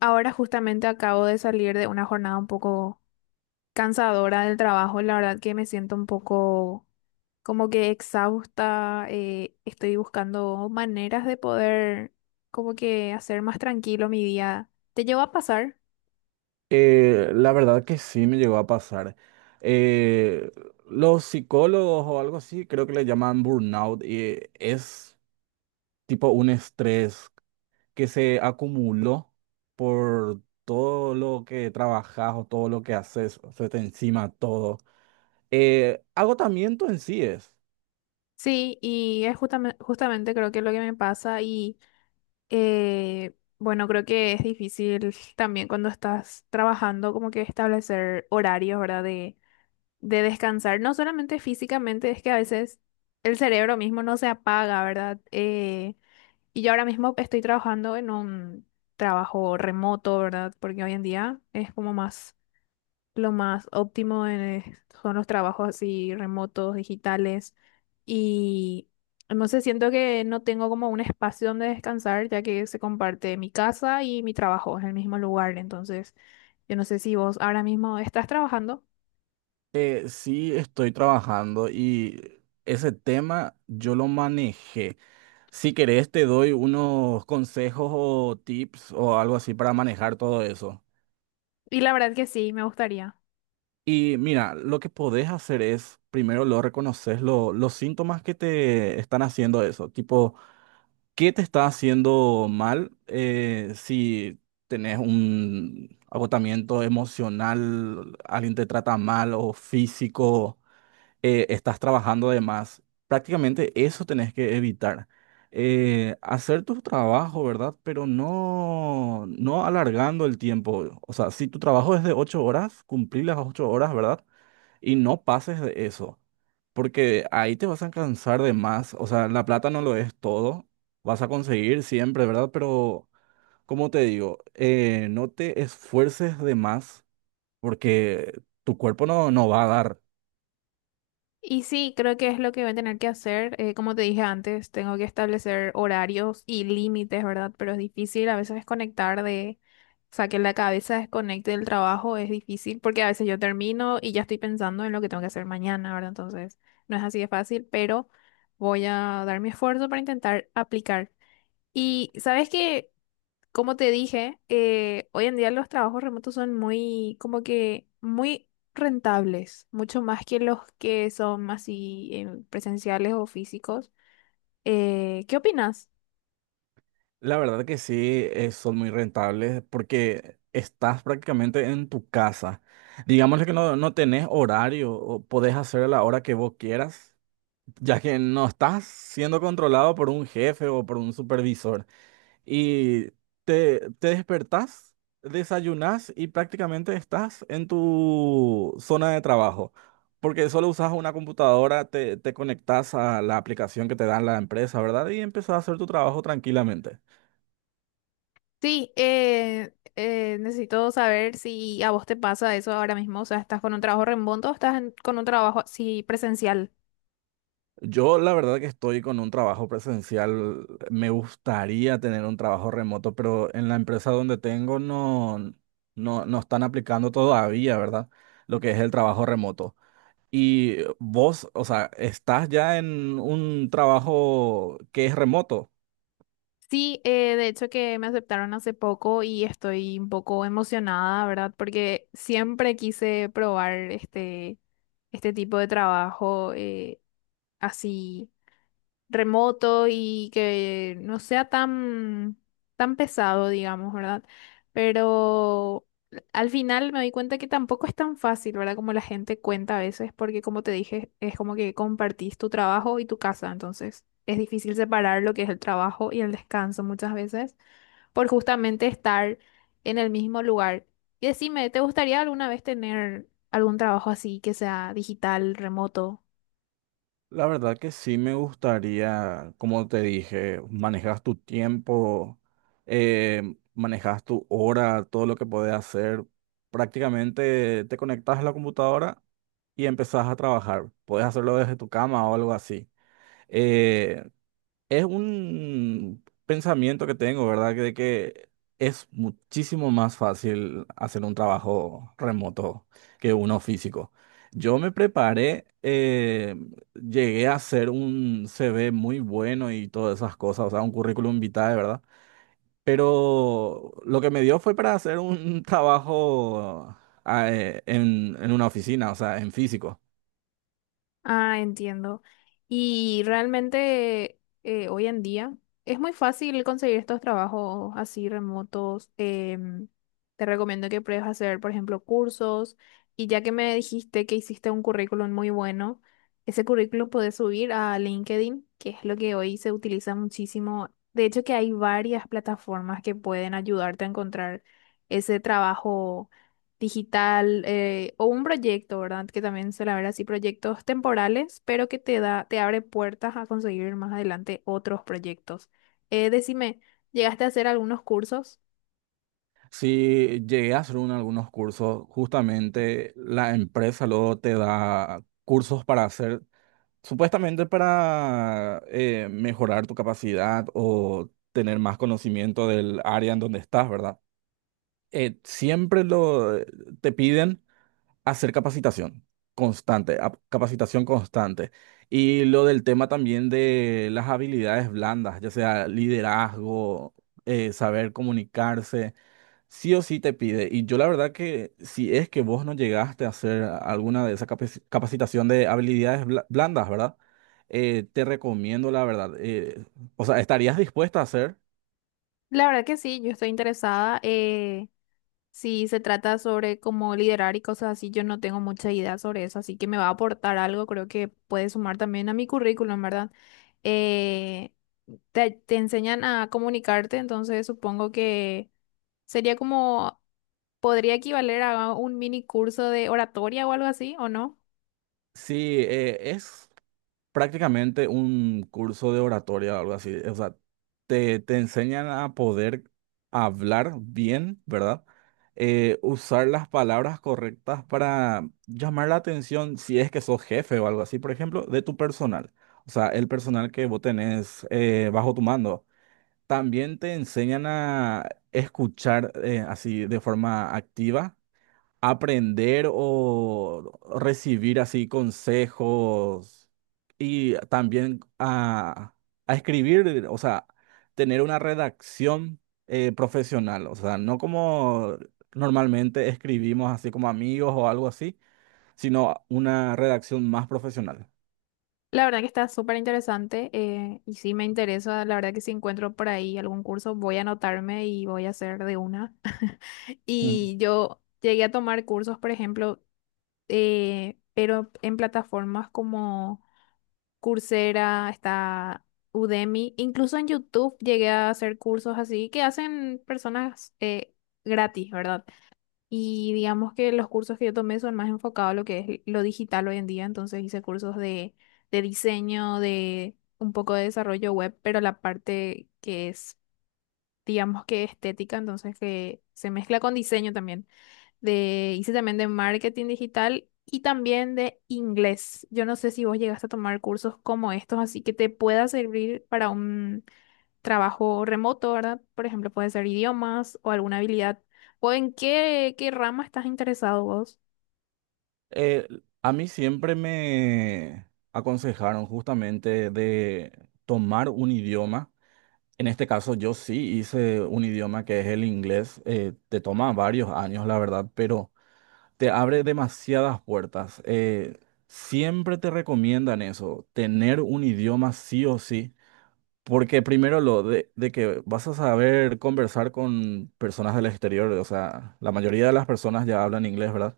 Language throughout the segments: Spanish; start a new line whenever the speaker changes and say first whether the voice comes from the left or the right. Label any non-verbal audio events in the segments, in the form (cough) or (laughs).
left: Ahora justamente acabo de salir de una jornada un poco cansadora del trabajo. La verdad que me siento un poco como que exhausta. Estoy buscando maneras de poder como que hacer más tranquilo mi día. ¿Te llevo a pasar?
right: La verdad que sí me llegó a pasar. Eh, los psicólogos o algo así, creo que le llaman burnout y es tipo un estrés que se acumuló por todo lo que trabajas o todo lo que haces, o se te encima todo. Agotamiento en sí es.
left: Sí, y es justamente creo que es lo que me pasa y bueno, creo que es difícil también cuando estás trabajando como que establecer horarios, ¿verdad? De descansar, no solamente físicamente, es que a veces el cerebro mismo no se apaga, ¿verdad? Y yo ahora mismo estoy trabajando en un trabajo remoto, ¿verdad? Porque hoy en día es como más, lo más óptimo en, son los trabajos así remotos, digitales. Y no sé, siento que no tengo como un espacio donde descansar, ya que se comparte mi casa y mi trabajo en el mismo lugar. Entonces, yo no sé si vos ahora mismo estás trabajando.
right: Sí estoy trabajando y ese tema yo lo manejé. Si querés, te doy unos consejos o tips o algo así para manejar todo eso.
left: Y la verdad que sí, me gustaría.
right: Y mira, lo que podés hacer es, primero lo reconoces, los síntomas que te están haciendo eso. Tipo, ¿qué te está haciendo mal? Si tenés un agotamiento emocional, alguien te trata mal o físico. Estás trabajando de más. Prácticamente eso tenés que evitar. Hacer tu trabajo, ¿verdad? Pero no alargando el tiempo. O sea, si tu trabajo es de ocho horas, cumplir las ocho horas, ¿verdad? Y no pases de eso, porque ahí te vas a cansar de más. O sea, la plata no lo es todo. Vas a conseguir siempre, ¿verdad? Pero, como te digo, no te esfuerces de más, porque tu cuerpo no va a dar.
left: Y sí, creo que es lo que voy a tener que hacer. Como te dije antes, tengo que establecer horarios y límites, ¿verdad? Pero es difícil a veces desconectar de, o sea, que la cabeza desconecte del trabajo es difícil porque a veces yo termino y ya estoy pensando en lo que tengo que hacer mañana, ¿verdad? Entonces, no es así de fácil, pero voy a dar mi esfuerzo para intentar aplicar. Y sabes que como te dije, hoy en día los trabajos remotos son muy, como que muy rentables, mucho más que los que son así presenciales o físicos. ¿Qué opinas?
right: La verdad que sí, son muy rentables porque estás prácticamente en tu casa. Digamos que no tenés horario o podés hacer a la hora que vos quieras, ya que no estás siendo controlado por un jefe o por un supervisor. Y te despertás, desayunás y prácticamente estás en tu zona de trabajo. Porque solo usas una computadora, te conectás a la aplicación que te da la empresa, ¿verdad? Y empezás a hacer tu trabajo tranquilamente.
left: Sí, necesito saber si a vos te pasa eso ahora mismo, o sea, ¿estás con un trabajo remoto o estás con un trabajo así presencial?
right: Yo la verdad que estoy con un trabajo presencial. Me gustaría tener un trabajo remoto, pero en la empresa donde tengo no están aplicando todavía, ¿verdad? Lo que es el trabajo remoto. Y vos, o sea, estás ya en un trabajo que es remoto.
left: Sí, de hecho que me aceptaron hace poco y estoy un poco emocionada, ¿verdad? Porque siempre quise probar este tipo de trabajo así remoto y que no sea tan, tan pesado, digamos, ¿verdad? Pero al final me di cuenta que tampoco es tan fácil, ¿verdad? Como la gente cuenta a veces, porque como te dije, es como que compartís tu trabajo y tu casa, entonces es difícil separar lo que es el trabajo y el descanso muchas veces, por justamente estar en el mismo lugar. Y decime, ¿te gustaría alguna vez tener algún trabajo así que sea digital, remoto?
right: La verdad que sí me gustaría, como te dije, manejas tu tiempo, manejas tu hora, todo lo que podés hacer. Prácticamente te conectas a la computadora y empezás a trabajar. Puedes hacerlo desde tu cama o algo así. Eh, es un pensamiento que tengo, ¿verdad? Que de que es muchísimo más fácil hacer un trabajo remoto que uno físico. Yo me preparé, llegué a hacer un CV muy bueno y todas esas cosas, o sea, un currículum vitae, ¿verdad? Pero lo que me dio fue para hacer un (laughs) trabajo en una oficina, o sea, en físico.
left: Ah, entiendo. Y realmente hoy en día es muy fácil conseguir estos trabajos así remotos. Te recomiendo que pruebes a hacer, por ejemplo, cursos. Y ya que me dijiste que hiciste un currículum muy bueno, ese currículum puedes subir a LinkedIn, que es lo que hoy se utiliza muchísimo. De hecho, que hay varias plataformas que pueden ayudarte a encontrar ese trabajo digital o un proyecto, ¿verdad? Que también suele haber así proyectos temporales, pero que te da, te abre puertas a conseguir más adelante otros proyectos. Decime, ¿llegaste a hacer algunos cursos?
right: Sí, llegué a hacer algunos cursos. Justamente la empresa luego te da cursos para hacer, supuestamente para mejorar tu capacidad o tener más conocimiento del área en donde estás, ¿verdad? Siempre te piden hacer capacitación constante, capacitación constante. Y lo del tema también de las habilidades blandas, ya sea liderazgo, saber comunicarse sí o sí te pide. Y yo la verdad que si es que vos no llegaste a hacer alguna de esa capacitación de habilidades blandas, ¿verdad? Te recomiendo la verdad. O sea, ¿estarías dispuesta a hacer?
left: La verdad que sí, yo estoy interesada. Si se trata sobre cómo liderar y cosas así, yo no tengo mucha idea sobre eso, así que me va a aportar algo, creo que puede sumar también a mi currículum, ¿verdad? Eh, te enseñan a comunicarte, entonces supongo que sería como podría equivaler a un mini curso de oratoria o algo así, ¿o no?
right: Sí, eh, es... prácticamente un curso de oratoria o algo así. O sea, te enseñan a poder hablar bien, ¿verdad? Usar las palabras correctas para llamar la atención si es que sos jefe o algo así, por ejemplo, de tu personal. O sea, el personal que vos tenés bajo tu mando. También te enseñan a escuchar así de forma activa aprender o recibir así consejos y también a escribir, o sea, tener una redacción profesional, o sea, no como normalmente escribimos así como amigos o algo así, sino una redacción más profesional.
left: La verdad que está súper interesante y sí me interesa, la verdad que si encuentro por ahí algún curso voy a anotarme y voy a hacer de una. (laughs)
right: Ujú.
left: Y yo llegué a tomar cursos, por ejemplo, pero en plataformas como Coursera, está Udemy, incluso en YouTube llegué a hacer cursos así que hacen personas gratis, ¿verdad? Y digamos que los cursos que yo tomé son más enfocados a lo que es lo digital hoy en día. Entonces hice cursos de diseño, de un poco de desarrollo web, pero la parte que es, digamos que estética, entonces que se mezcla con diseño también. De, hice también de marketing digital y también de inglés. Yo no sé si vos llegaste a tomar cursos como estos, así que te pueda servir para un trabajo remoto, ¿verdad? Por ejemplo, puede ser idiomas o alguna habilidad. ¿O en qué rama estás interesado vos?
right: Eh, a mí siempre me aconsejaron justamente de tomar un idioma. En este caso yo sí hice un idioma que es el inglés. Te toma varios años, la verdad, pero te abre demasiadas puertas. Siempre te recomiendan eso, tener un idioma sí o sí, porque primero lo de que vas a saber conversar con personas del exterior, o sea, la mayoría de las personas ya hablan inglés, ¿verdad?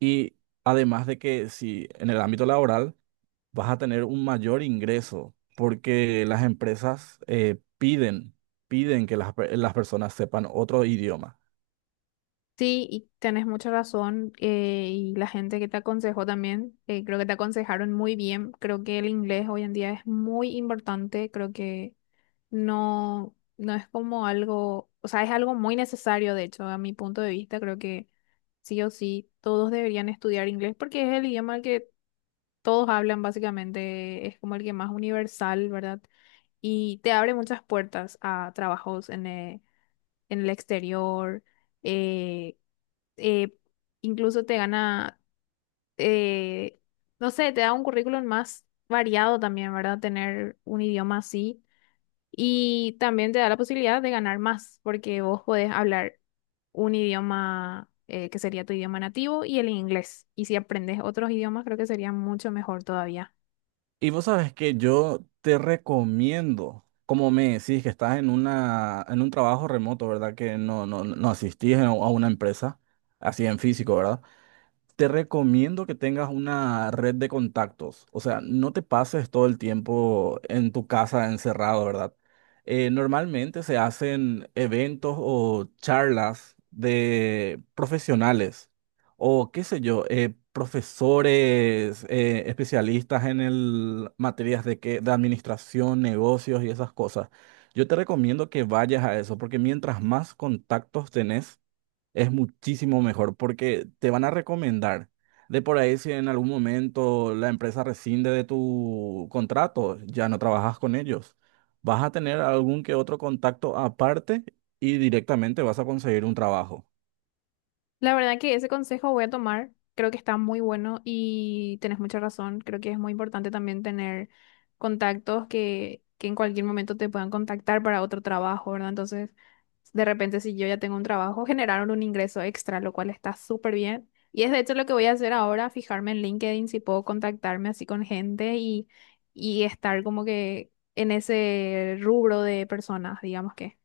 right: Y además de que si en el ámbito laboral vas a tener un mayor ingreso porque las empresas piden que las personas sepan otro idioma.
left: Sí, y tenés mucha razón. Y la gente que te aconsejó también, creo que te aconsejaron muy bien. Creo que el inglés hoy en día es muy importante. Creo que no, no es como algo, o sea, es algo muy necesario, de hecho, a mi punto de vista. Creo que sí o sí, todos deberían estudiar inglés porque es el idioma que todos hablan básicamente, es como el que más universal, ¿verdad? Y te abre muchas puertas a trabajos en el exterior, eh, eh, incluso te gana, eh, no sé, te da un currículum más variado también, ¿verdad? Tener un idioma así y también te da la posibilidad de ganar más porque vos podés hablar un idioma que sería tu idioma nativo y el inglés. Y si aprendes otros idiomas, creo que sería mucho mejor todavía.
right: Y vos sabes que yo te recomiendo, como me decís que estás en en un trabajo remoto, ¿verdad? Que no asistís a una empresa, así en físico, ¿verdad? Te recomiendo que tengas una red de contactos, o sea, no te pases todo el tiempo en tu casa encerrado, ¿verdad? Normalmente se hacen eventos o charlas de profesionales o qué sé yo, profesores, especialistas materias de administración, negocios y esas cosas. Yo te recomiendo que vayas a eso, porque mientras más contactos tenés, es muchísimo mejor porque te van a recomendar. De por ahí, si en algún momento la empresa rescinde de tu contrato, ya no trabajas con ellos. Vas a tener algún que otro contacto aparte y directamente vas a conseguir un trabajo.
left: La verdad que ese consejo voy a tomar, creo que está muy bueno y tenés mucha razón, creo que es muy importante también tener contactos que en cualquier momento te puedan contactar para otro trabajo, ¿verdad? Entonces, de repente si yo ya tengo un trabajo, generaron un ingreso extra, lo cual está súper bien. Y es de hecho lo que voy a hacer ahora, fijarme en LinkedIn si puedo contactarme así con gente y estar como que en ese rubro de personas, digamos que.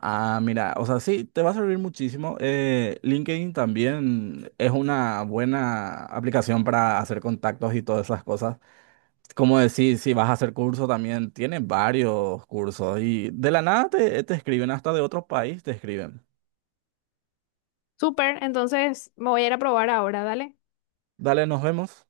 right: Ah, mira, o sea, sí, te va a servir muchísimo. LinkedIn también es una buena aplicación para hacer contactos y todas esas cosas. Como decir, si vas a hacer curso también, tiene varios cursos y de la nada te escriben, hasta de otro país te escriben.
left: Súper, entonces me voy a ir a probar ahora, dale.
right: Dale, nos vemos.